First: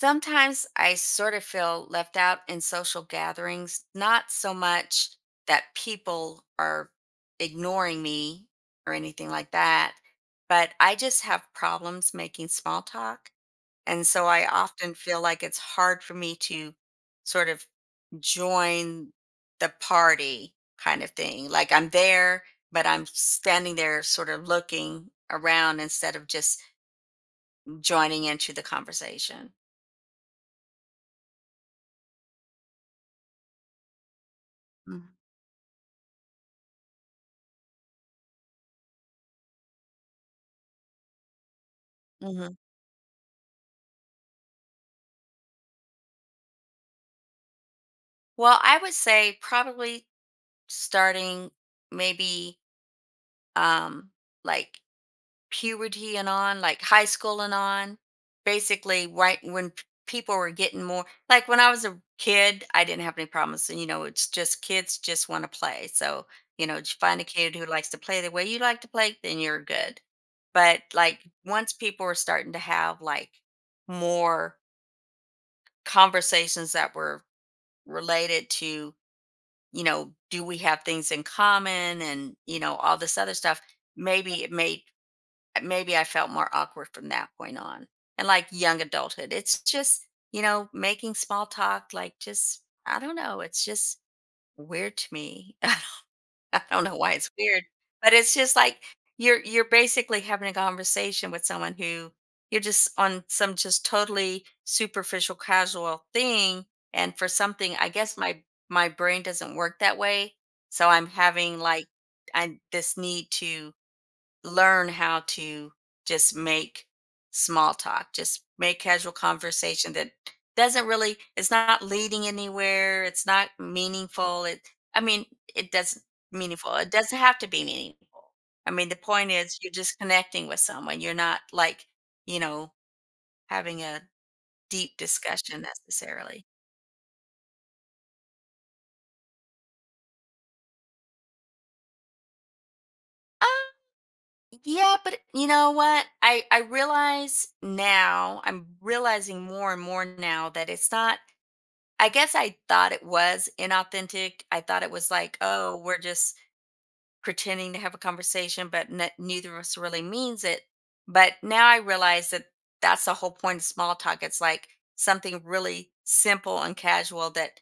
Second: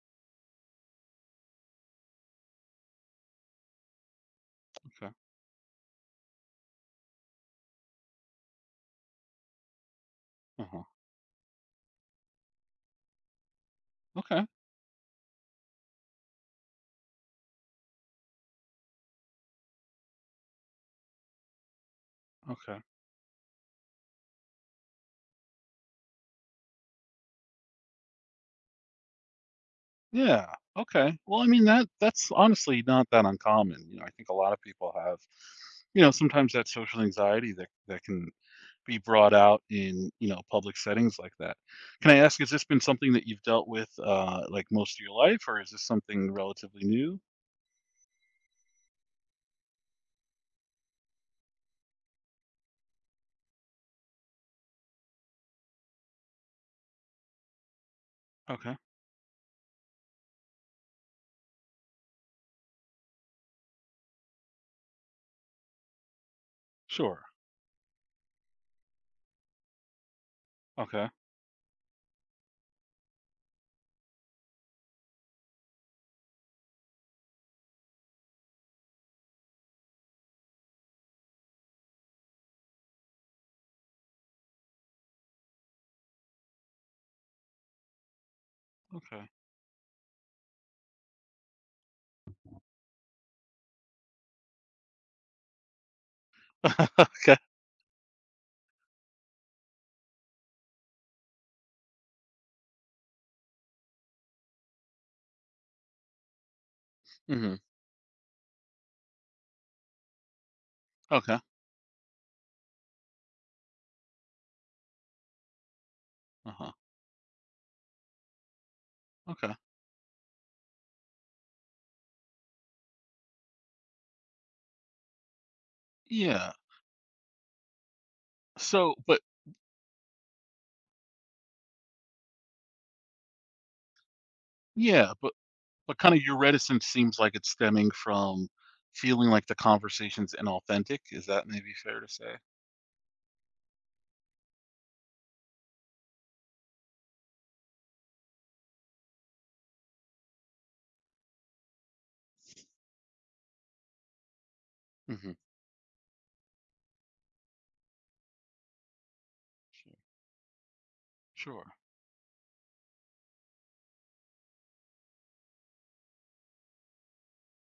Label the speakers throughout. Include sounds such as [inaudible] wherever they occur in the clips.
Speaker 1: Sometimes I sort of feel left out in social gatherings, not so
Speaker 2: Okay.
Speaker 1: much that people are ignoring me or anything like that, but
Speaker 2: Uh-huh.
Speaker 1: I just have problems making small talk. And so
Speaker 2: Okay.
Speaker 1: I often feel like it's hard for me to sort of join the party kind of thing. Like I'm there,
Speaker 2: Okay.
Speaker 1: but I'm standing there sort of looking around instead of just joining into the conversation.
Speaker 2: Yeah. Okay. Well, I mean that's honestly not that uncommon. You know, I think a lot of people have, sometimes that social anxiety that can be brought out in, you know, public settings like that. Can I ask, has
Speaker 1: Mm-hmm.
Speaker 2: this been something that you've dealt with like most of your life, or is this something relatively new?
Speaker 1: Well, I would say probably starting maybe um like puberty and on, like high school and on.
Speaker 2: Okay.
Speaker 1: Basically, right when people were getting more like when I was a kid, I didn't have any problems. And you know, it's just kids just want to play. So, you know, just find
Speaker 2: Sure.
Speaker 1: a kid who likes to play the way you like to play, then you're good. But
Speaker 2: Okay.
Speaker 1: like once people were starting to have like more conversations that were related to you know, do we have things in common and, you know, all this other stuff. Maybe it made, Maybe I felt more awkward from that point on. And like young
Speaker 2: Okay.
Speaker 1: adulthood, it's just, you know, making small talk, like just, I don't know, it's just weird to me. I don't know why it's
Speaker 2: [laughs] Okay.
Speaker 1: weird, but it's just like you're basically having a conversation with someone who you're just on some just totally superficial casual thing and for
Speaker 2: Hmm.
Speaker 1: something I guess my brain doesn't work that way. So I'm
Speaker 2: Okay.
Speaker 1: having like I this need to learn how to just
Speaker 2: Uh-huh.
Speaker 1: make small talk, just make casual
Speaker 2: Okay.
Speaker 1: conversation that doesn't really, it's not leading anywhere. It's not meaningful. I mean, it doesn't
Speaker 2: Yeah.
Speaker 1: meaningful. It doesn't have to be meaningful. I mean,
Speaker 2: So,
Speaker 1: the
Speaker 2: but
Speaker 1: point is you're just connecting with someone. You're not like, you know, having a deep
Speaker 2: yeah, but
Speaker 1: discussion
Speaker 2: But kind of your
Speaker 1: necessarily.
Speaker 2: reticence seems like it's stemming from feeling like the conversation's inauthentic. Is that maybe fair to say?
Speaker 1: Uh, yeah, but you know what? I realize now, I'm realizing more and more now that it's not I guess I thought it was inauthentic. I thought it was
Speaker 2: Hmm.
Speaker 1: like, oh, we're just pretending to have a conversation, but neither of us really means it. But now
Speaker 2: Sure.
Speaker 1: I realize that that's the whole point of small talk. It's like something really simple and casual that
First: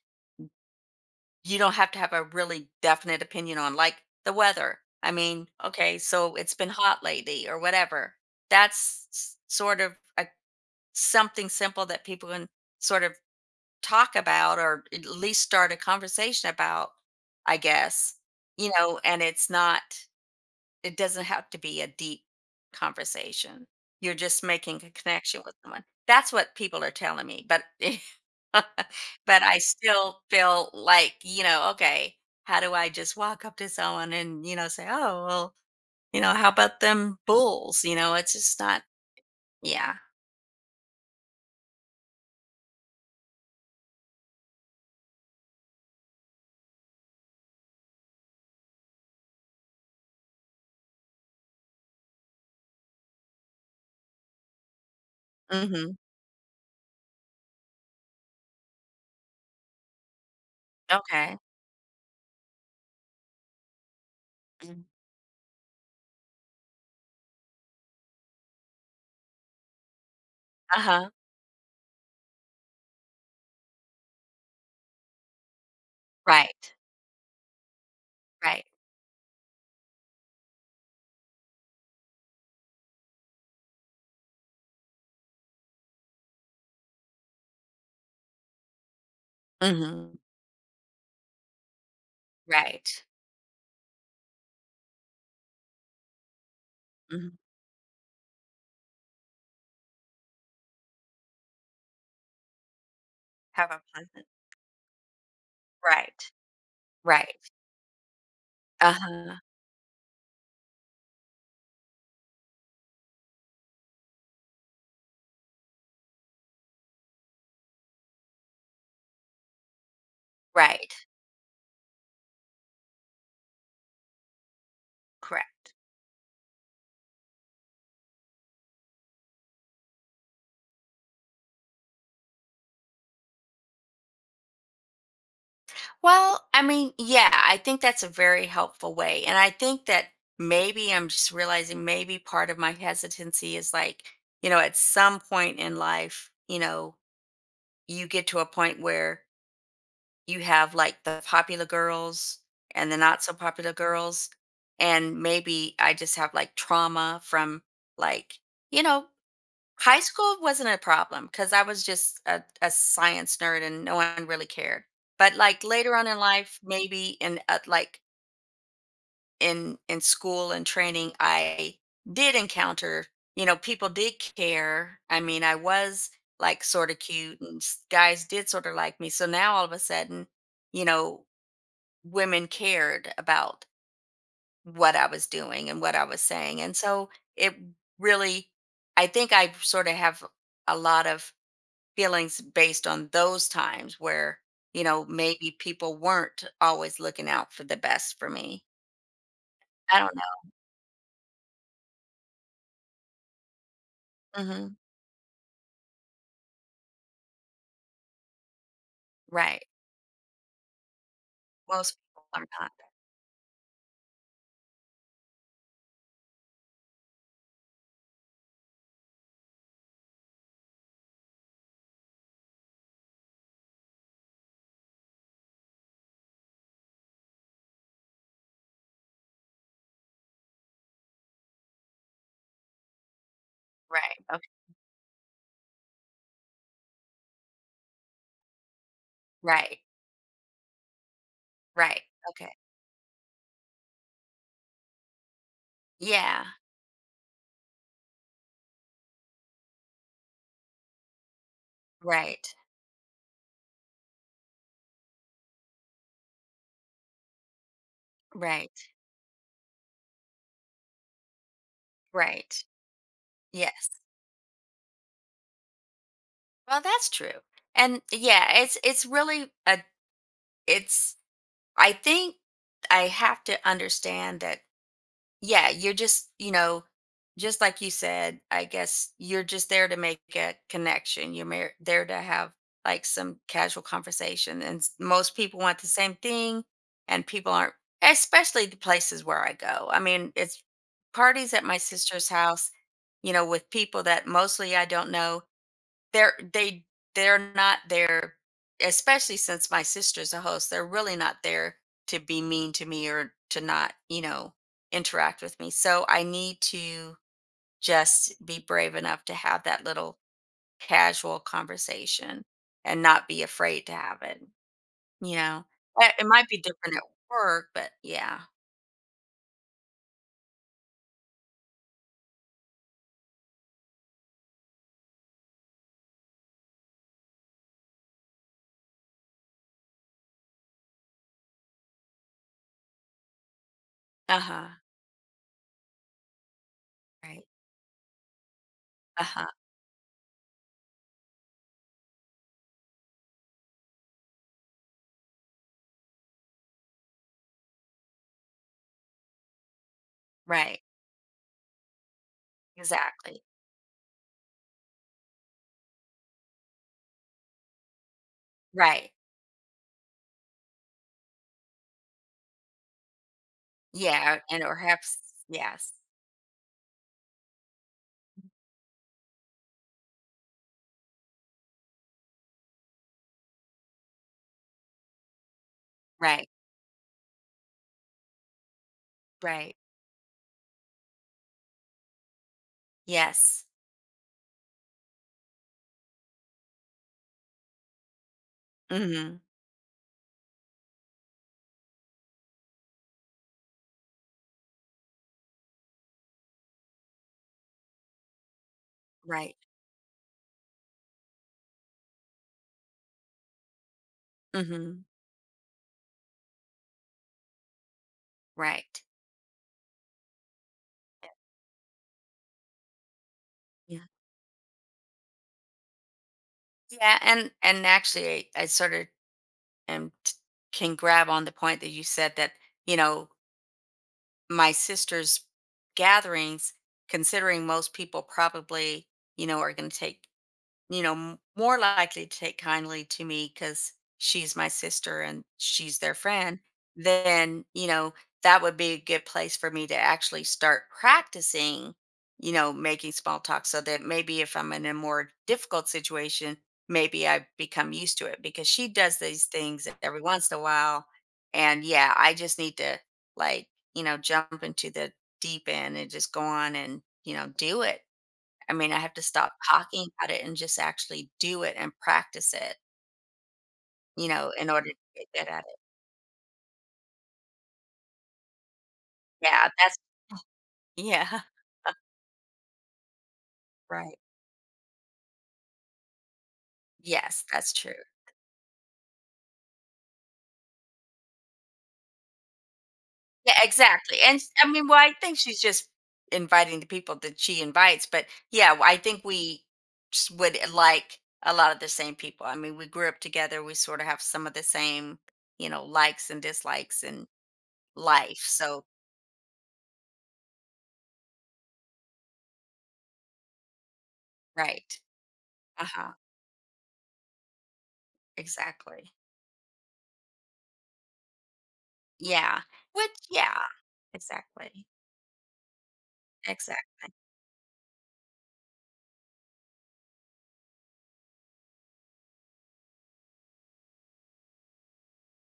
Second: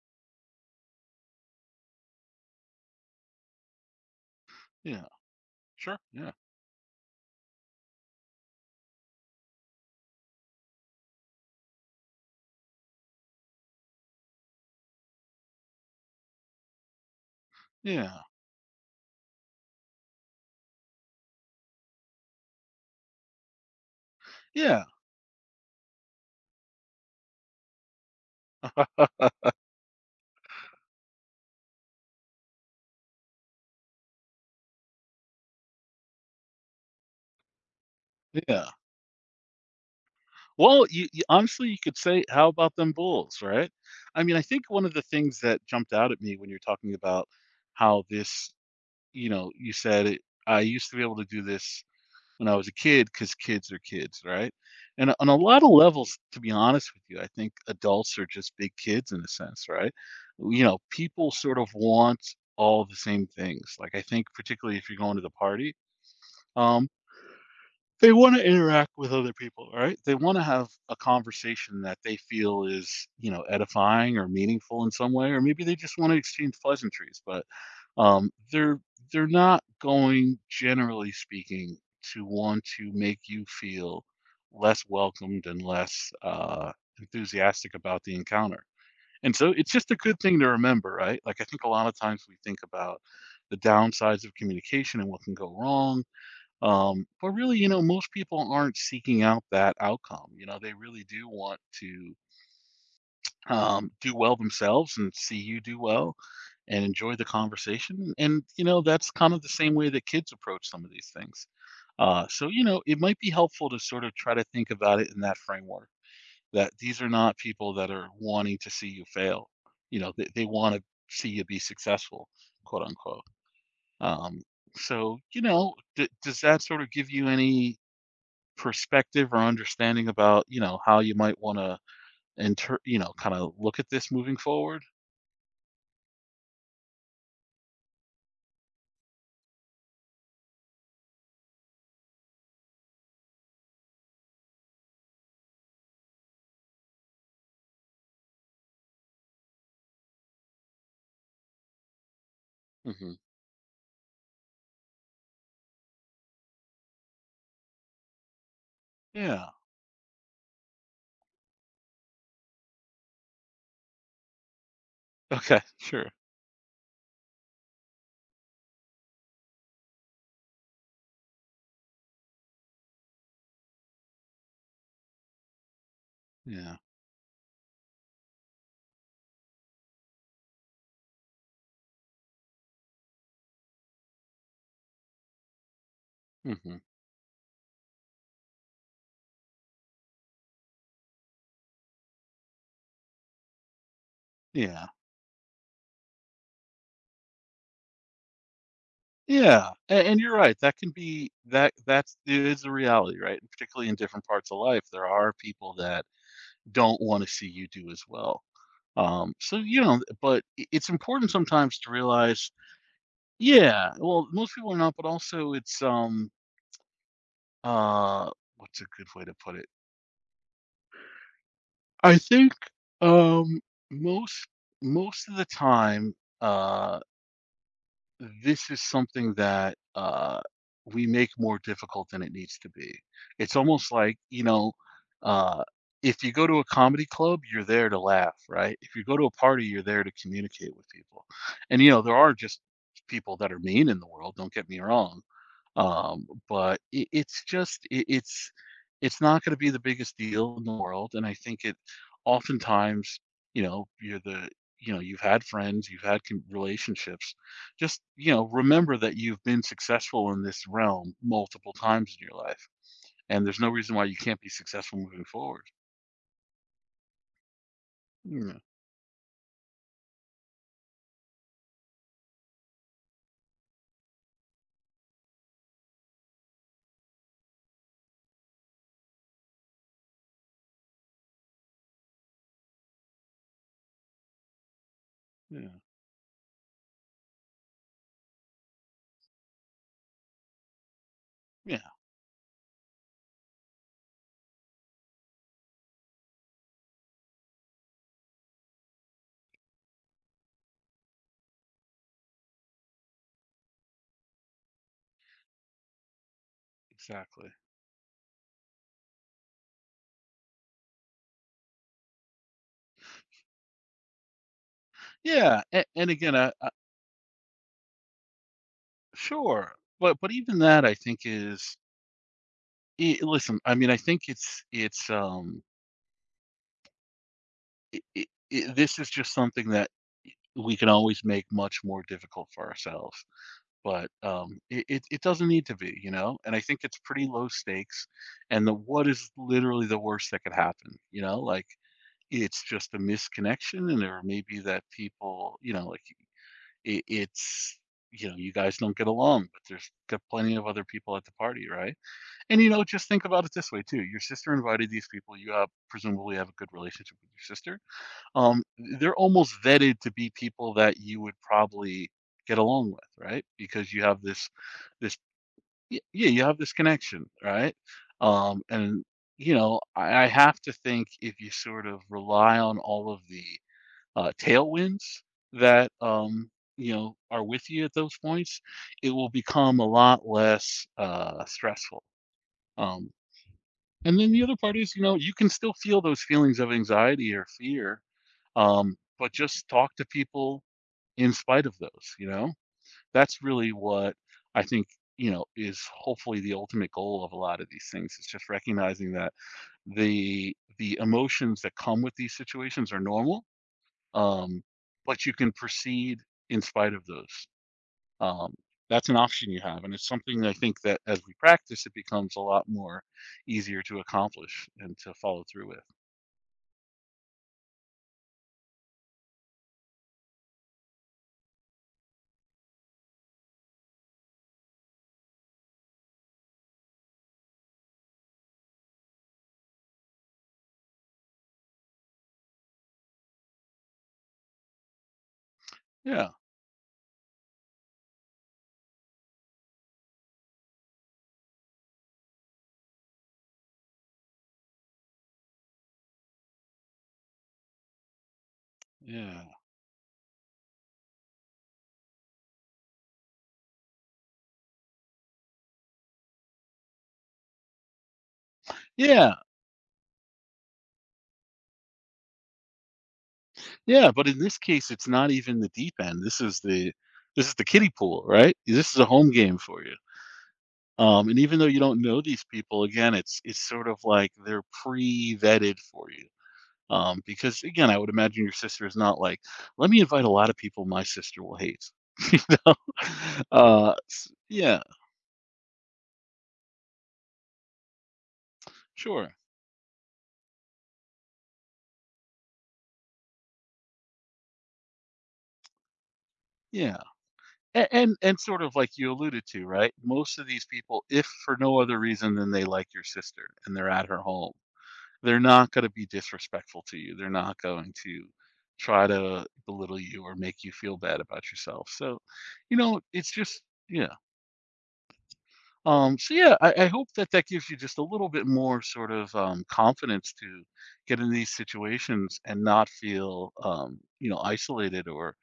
Speaker 1: you don't have to have a really definite opinion on, like the weather.
Speaker 2: Yeah.
Speaker 1: I mean, okay,
Speaker 2: Sure. Yeah.
Speaker 1: so it's been hot lately or whatever. That's s- sort of a, Something simple that people can sort of talk about or at least start a conversation about, I guess,
Speaker 2: Yeah.
Speaker 1: you know, and it's not, it doesn't have to be a deep conversation. You're just making
Speaker 2: Yeah.
Speaker 1: a connection with someone. That's what people are telling me. But, [laughs] but I still feel like, you know, okay, how do I just walk up to someone and, you know, say, oh, well, you know, how about them bulls? You know, it's just
Speaker 2: Yeah.
Speaker 1: not, yeah.
Speaker 2: Well, honestly, you could say, how about them Bulls, right? I mean, I think one of the things that jumped out at me when you're talking about how this, you know, you said, it, I used to be able to do this when I was a kid because kids are kids, right? And on a lot of
Speaker 1: Mm-hmm.
Speaker 2: levels, to be honest with you, I think adults are just big kids in a sense, right? You know, people
Speaker 1: Okay.
Speaker 2: sort of want all the same things. Like I think particularly if you're going to the party, um, they want to interact with other people, right? They want to have
Speaker 1: Uh
Speaker 2: a
Speaker 1: huh.
Speaker 2: conversation that they feel is, you know, edifying or meaningful in some way, or maybe they just want to exchange
Speaker 1: Right.
Speaker 2: pleasantries. But um,
Speaker 1: Right.
Speaker 2: they're they're not going, generally speaking, to want to make you feel less welcomed and less enthusiastic about the encounter. And so it's just a
Speaker 1: Mm-hmm.
Speaker 2: good thing to remember, right? Like I think a lot of times we think about
Speaker 1: Right.
Speaker 2: the downsides of communication and what can go wrong. But
Speaker 1: Mhm.
Speaker 2: really, you know, most people aren't seeking out that outcome. You know, they really do want to
Speaker 1: Have a
Speaker 2: do
Speaker 1: pleasant.
Speaker 2: well themselves and see you do well
Speaker 1: Right,
Speaker 2: and enjoy the
Speaker 1: right.
Speaker 2: conversation. And, you know, that's kind
Speaker 1: Uh-huh.
Speaker 2: of the same way that kids approach some of these things. So, you know, it might be helpful to sort of try to think about it in that framework that these are not people that are wanting to see you fail. You know, they want to
Speaker 1: Right,
Speaker 2: see you be successful, quote unquote. Um, so, you know,
Speaker 1: correct.
Speaker 2: does that sort of give you any perspective or understanding about, you know, how you might want to you know, kind of look at this moving forward?
Speaker 1: Well, I mean, yeah, I think that's a very helpful way, and I think that maybe I'm just realizing maybe part of my hesitancy is like, you know, at some point in life, you know, you get to a point where you have like the popular girls and the
Speaker 2: Hmm.
Speaker 1: not so popular girls, and maybe I just have like trauma from like, you know,
Speaker 2: Yeah.
Speaker 1: high school wasn't a problem because I was just a science nerd and no one really cared. But
Speaker 2: Okay.
Speaker 1: like
Speaker 2: [laughs]
Speaker 1: later on
Speaker 2: Sure.
Speaker 1: in life, maybe in like in school and training, I did encounter you know people did care. I mean, I was like
Speaker 2: Yeah.
Speaker 1: sort of cute and guys did sort of like me. So now all of a sudden, you know, women cared about what I was doing and what I was saying, and
Speaker 2: Hmm.
Speaker 1: so it really, I think I sort of have a lot of feelings based on those times where, you
Speaker 2: Yeah.
Speaker 1: know, maybe people weren't always looking out for the best for me.
Speaker 2: Yeah,
Speaker 1: I don't
Speaker 2: and
Speaker 1: know.
Speaker 2: you're right, that can be that that's it is the reality, right? And particularly in different parts of
Speaker 1: Mhm.
Speaker 2: life, there are people that don't wanna see you do as well. So,
Speaker 1: Right.
Speaker 2: you know, but I it's important sometimes to
Speaker 1: Most people are
Speaker 2: realize
Speaker 1: not.
Speaker 2: yeah, well, most people are not, but also it's, uh, what's a good way to put it? I think, um, most most of the time, uh this is something that, we make more difficult than it needs to be. It's almost
Speaker 1: Right.
Speaker 2: like, you
Speaker 1: Okay.
Speaker 2: know, uh, if you go to a comedy club, you're there to laugh, right? If you go to a party,
Speaker 1: Right.
Speaker 2: you're there to communicate with people. And, you
Speaker 1: Right.
Speaker 2: know, there are
Speaker 1: Okay.
Speaker 2: just people that are mean in the world, don't get me wrong.
Speaker 1: Yeah.
Speaker 2: But it's just it's not going to be the biggest deal in the world, and I think it
Speaker 1: Right.
Speaker 2: oftentimes, you know, you know you've had friends, you've had relationships. Just you know,
Speaker 1: Right.
Speaker 2: remember that you've been successful in this realm multiple times in your
Speaker 1: Right.
Speaker 2: life, and there's no
Speaker 1: Yes.
Speaker 2: reason why you can't be successful moving forward.
Speaker 1: Well, that's true. And yeah,
Speaker 2: Yeah,
Speaker 1: it's really a it's I think I have to understand that. Yeah, you're just, you know, just like you said, I guess you're just there to make a connection. You're there to have like some casual conversation. And most people
Speaker 2: yeah,
Speaker 1: want the same thing, and people aren't, especially the places where I go. I mean, it's parties at my
Speaker 2: yeah,
Speaker 1: sister's house, you know, with people that mostly I don't know. They they're not there especially since my sister's a host, they're really not there to be mean to me or to not, you know, interact with me. So I need to
Speaker 2: exactly.
Speaker 1: just be brave enough to have that little casual conversation and not be afraid to have it, you
Speaker 2: Yeah,
Speaker 1: know.
Speaker 2: and
Speaker 1: It
Speaker 2: again,
Speaker 1: might be different at work, but yeah.
Speaker 2: sure, but even that I think is I listen. I mean, I think it's it it it this is just something that we can always make much more difficult for ourselves, but,
Speaker 1: Uh-huh.
Speaker 2: it doesn't need to be, you know, and I think it's pretty
Speaker 1: Right.
Speaker 2: low stakes, and the what is
Speaker 1: Uh-huh.
Speaker 2: literally the worst that could happen, you know, like, it's just a misconnection and or maybe that people, you know, like, it it's you know, you guys don't get along, but there's got plenty of
Speaker 1: Right.
Speaker 2: other people at the party, right? And, you know, just think
Speaker 1: Exactly.
Speaker 2: about it this way too, your sister invited these people, you have presumably have a good relationship with your sister. Um,
Speaker 1: Right.
Speaker 2: they're almost vetted to be people that you would probably get along with, right? Because you have
Speaker 1: Yeah. And or
Speaker 2: this
Speaker 1: perhaps yes.
Speaker 2: yeah, you have this connection, right? And you know, I have to think if you sort of rely on all of the tailwinds that
Speaker 1: Right.
Speaker 2: you know are with you at those points, it will
Speaker 1: Right.
Speaker 2: become a lot less stressful. Um,
Speaker 1: Yes.
Speaker 2: and then the other part is, you know, you can still feel those feelings of anxiety or fear, but
Speaker 1: Mhm.
Speaker 2: just talk to people in spite of those, you know, that's really what I think, you know, is hopefully the ultimate goal of a lot of these things. It's just recognizing that
Speaker 1: Right.
Speaker 2: the emotions that come with these situations are normal, um,
Speaker 1: Mhm.
Speaker 2: but you can proceed in spite of those, um,
Speaker 1: Right.
Speaker 2: that's an option you have and it's something I think that as we practice it becomes a lot more easier to
Speaker 1: Yeah.
Speaker 2: accomplish and to follow through with.
Speaker 1: Yeah, and actually I sort of am t- can grab on the point that you said that, you know, my sister's gatherings, considering most people probably, you know, are going to take you know, more likely to take kindly to me because she's my sister and she's their
Speaker 2: Yeah,
Speaker 1: friend, then, you know, that would be a good place for me to actually start practicing, you know, making small talk so that maybe if I'm in a more difficult situation, maybe I become used to it because she does
Speaker 2: yeah,
Speaker 1: these things every once in a while. And yeah, I just need to like, you know, jump into the deep end and just go on and, you know, do it. I mean, I have to
Speaker 2: yeah.
Speaker 1: stop talking about it and just actually do it and practice it,
Speaker 2: Yeah,
Speaker 1: you
Speaker 2: but in
Speaker 1: know,
Speaker 2: this
Speaker 1: in order
Speaker 2: case,
Speaker 1: to
Speaker 2: it's
Speaker 1: get
Speaker 2: not
Speaker 1: good at
Speaker 2: even the
Speaker 1: it.
Speaker 2: deep end. This is the kiddie pool, right? This is a home game
Speaker 1: Yeah,
Speaker 2: for you.
Speaker 1: that's
Speaker 2: And
Speaker 1: yeah,
Speaker 2: even though you don't know these people, again, it's sort of
Speaker 1: [laughs] right.
Speaker 2: like they're pre-vetted for you.
Speaker 1: Yes,
Speaker 2: Because
Speaker 1: that's
Speaker 2: again,
Speaker 1: true.
Speaker 2: I would imagine your sister is not like, let me invite a lot of people my sister will hate. [laughs] You know?
Speaker 1: Yeah, exactly. And s I
Speaker 2: Yeah,
Speaker 1: mean, well, I think she's just inviting the people that she invites, but yeah, w I think
Speaker 2: sure.
Speaker 1: we s would eh, like a lot of the same people. I mean, we grew up together, we sorta have some of the same, you know, likes and
Speaker 2: Yeah.
Speaker 1: dislikes in
Speaker 2: And
Speaker 1: life,
Speaker 2: sort of
Speaker 1: so
Speaker 2: like you alluded to, right? Most of these people, if for no other reason than they like your sister and they're at her home,
Speaker 1: right.
Speaker 2: they're not gonna be
Speaker 1: Uh-huh,
Speaker 2: disrespectful to you. They're not going to try
Speaker 1: exactly.
Speaker 2: to belittle you or make you feel bad about yourself. So,
Speaker 1: Yeah,
Speaker 2: you know,
Speaker 1: which
Speaker 2: it's
Speaker 1: yeah,
Speaker 2: just yeah.
Speaker 1: exactly.
Speaker 2: So yeah, I hope
Speaker 1: Exactly.
Speaker 2: that that gives you just a little bit more sort of confidence to get in these situations and not feel, you know, isolated or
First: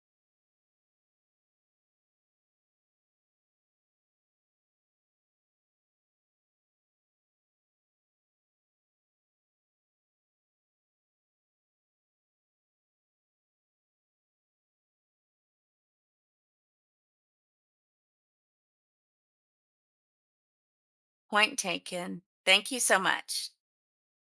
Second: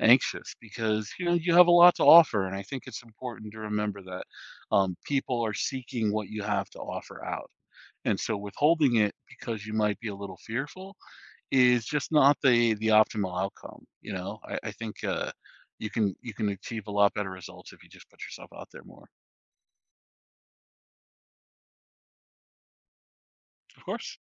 Speaker 2: anxious because you know you have a lot to offer, and I think it's important to remember that, people are seeking what you have to offer out. And so withholding it because you might be a little fearful is just not the optimal outcome, you know? I think, you can achieve a lot better results if you just put yourself out there more.
Speaker 1: Point taken. Thank you so much.
Speaker 2: Of course.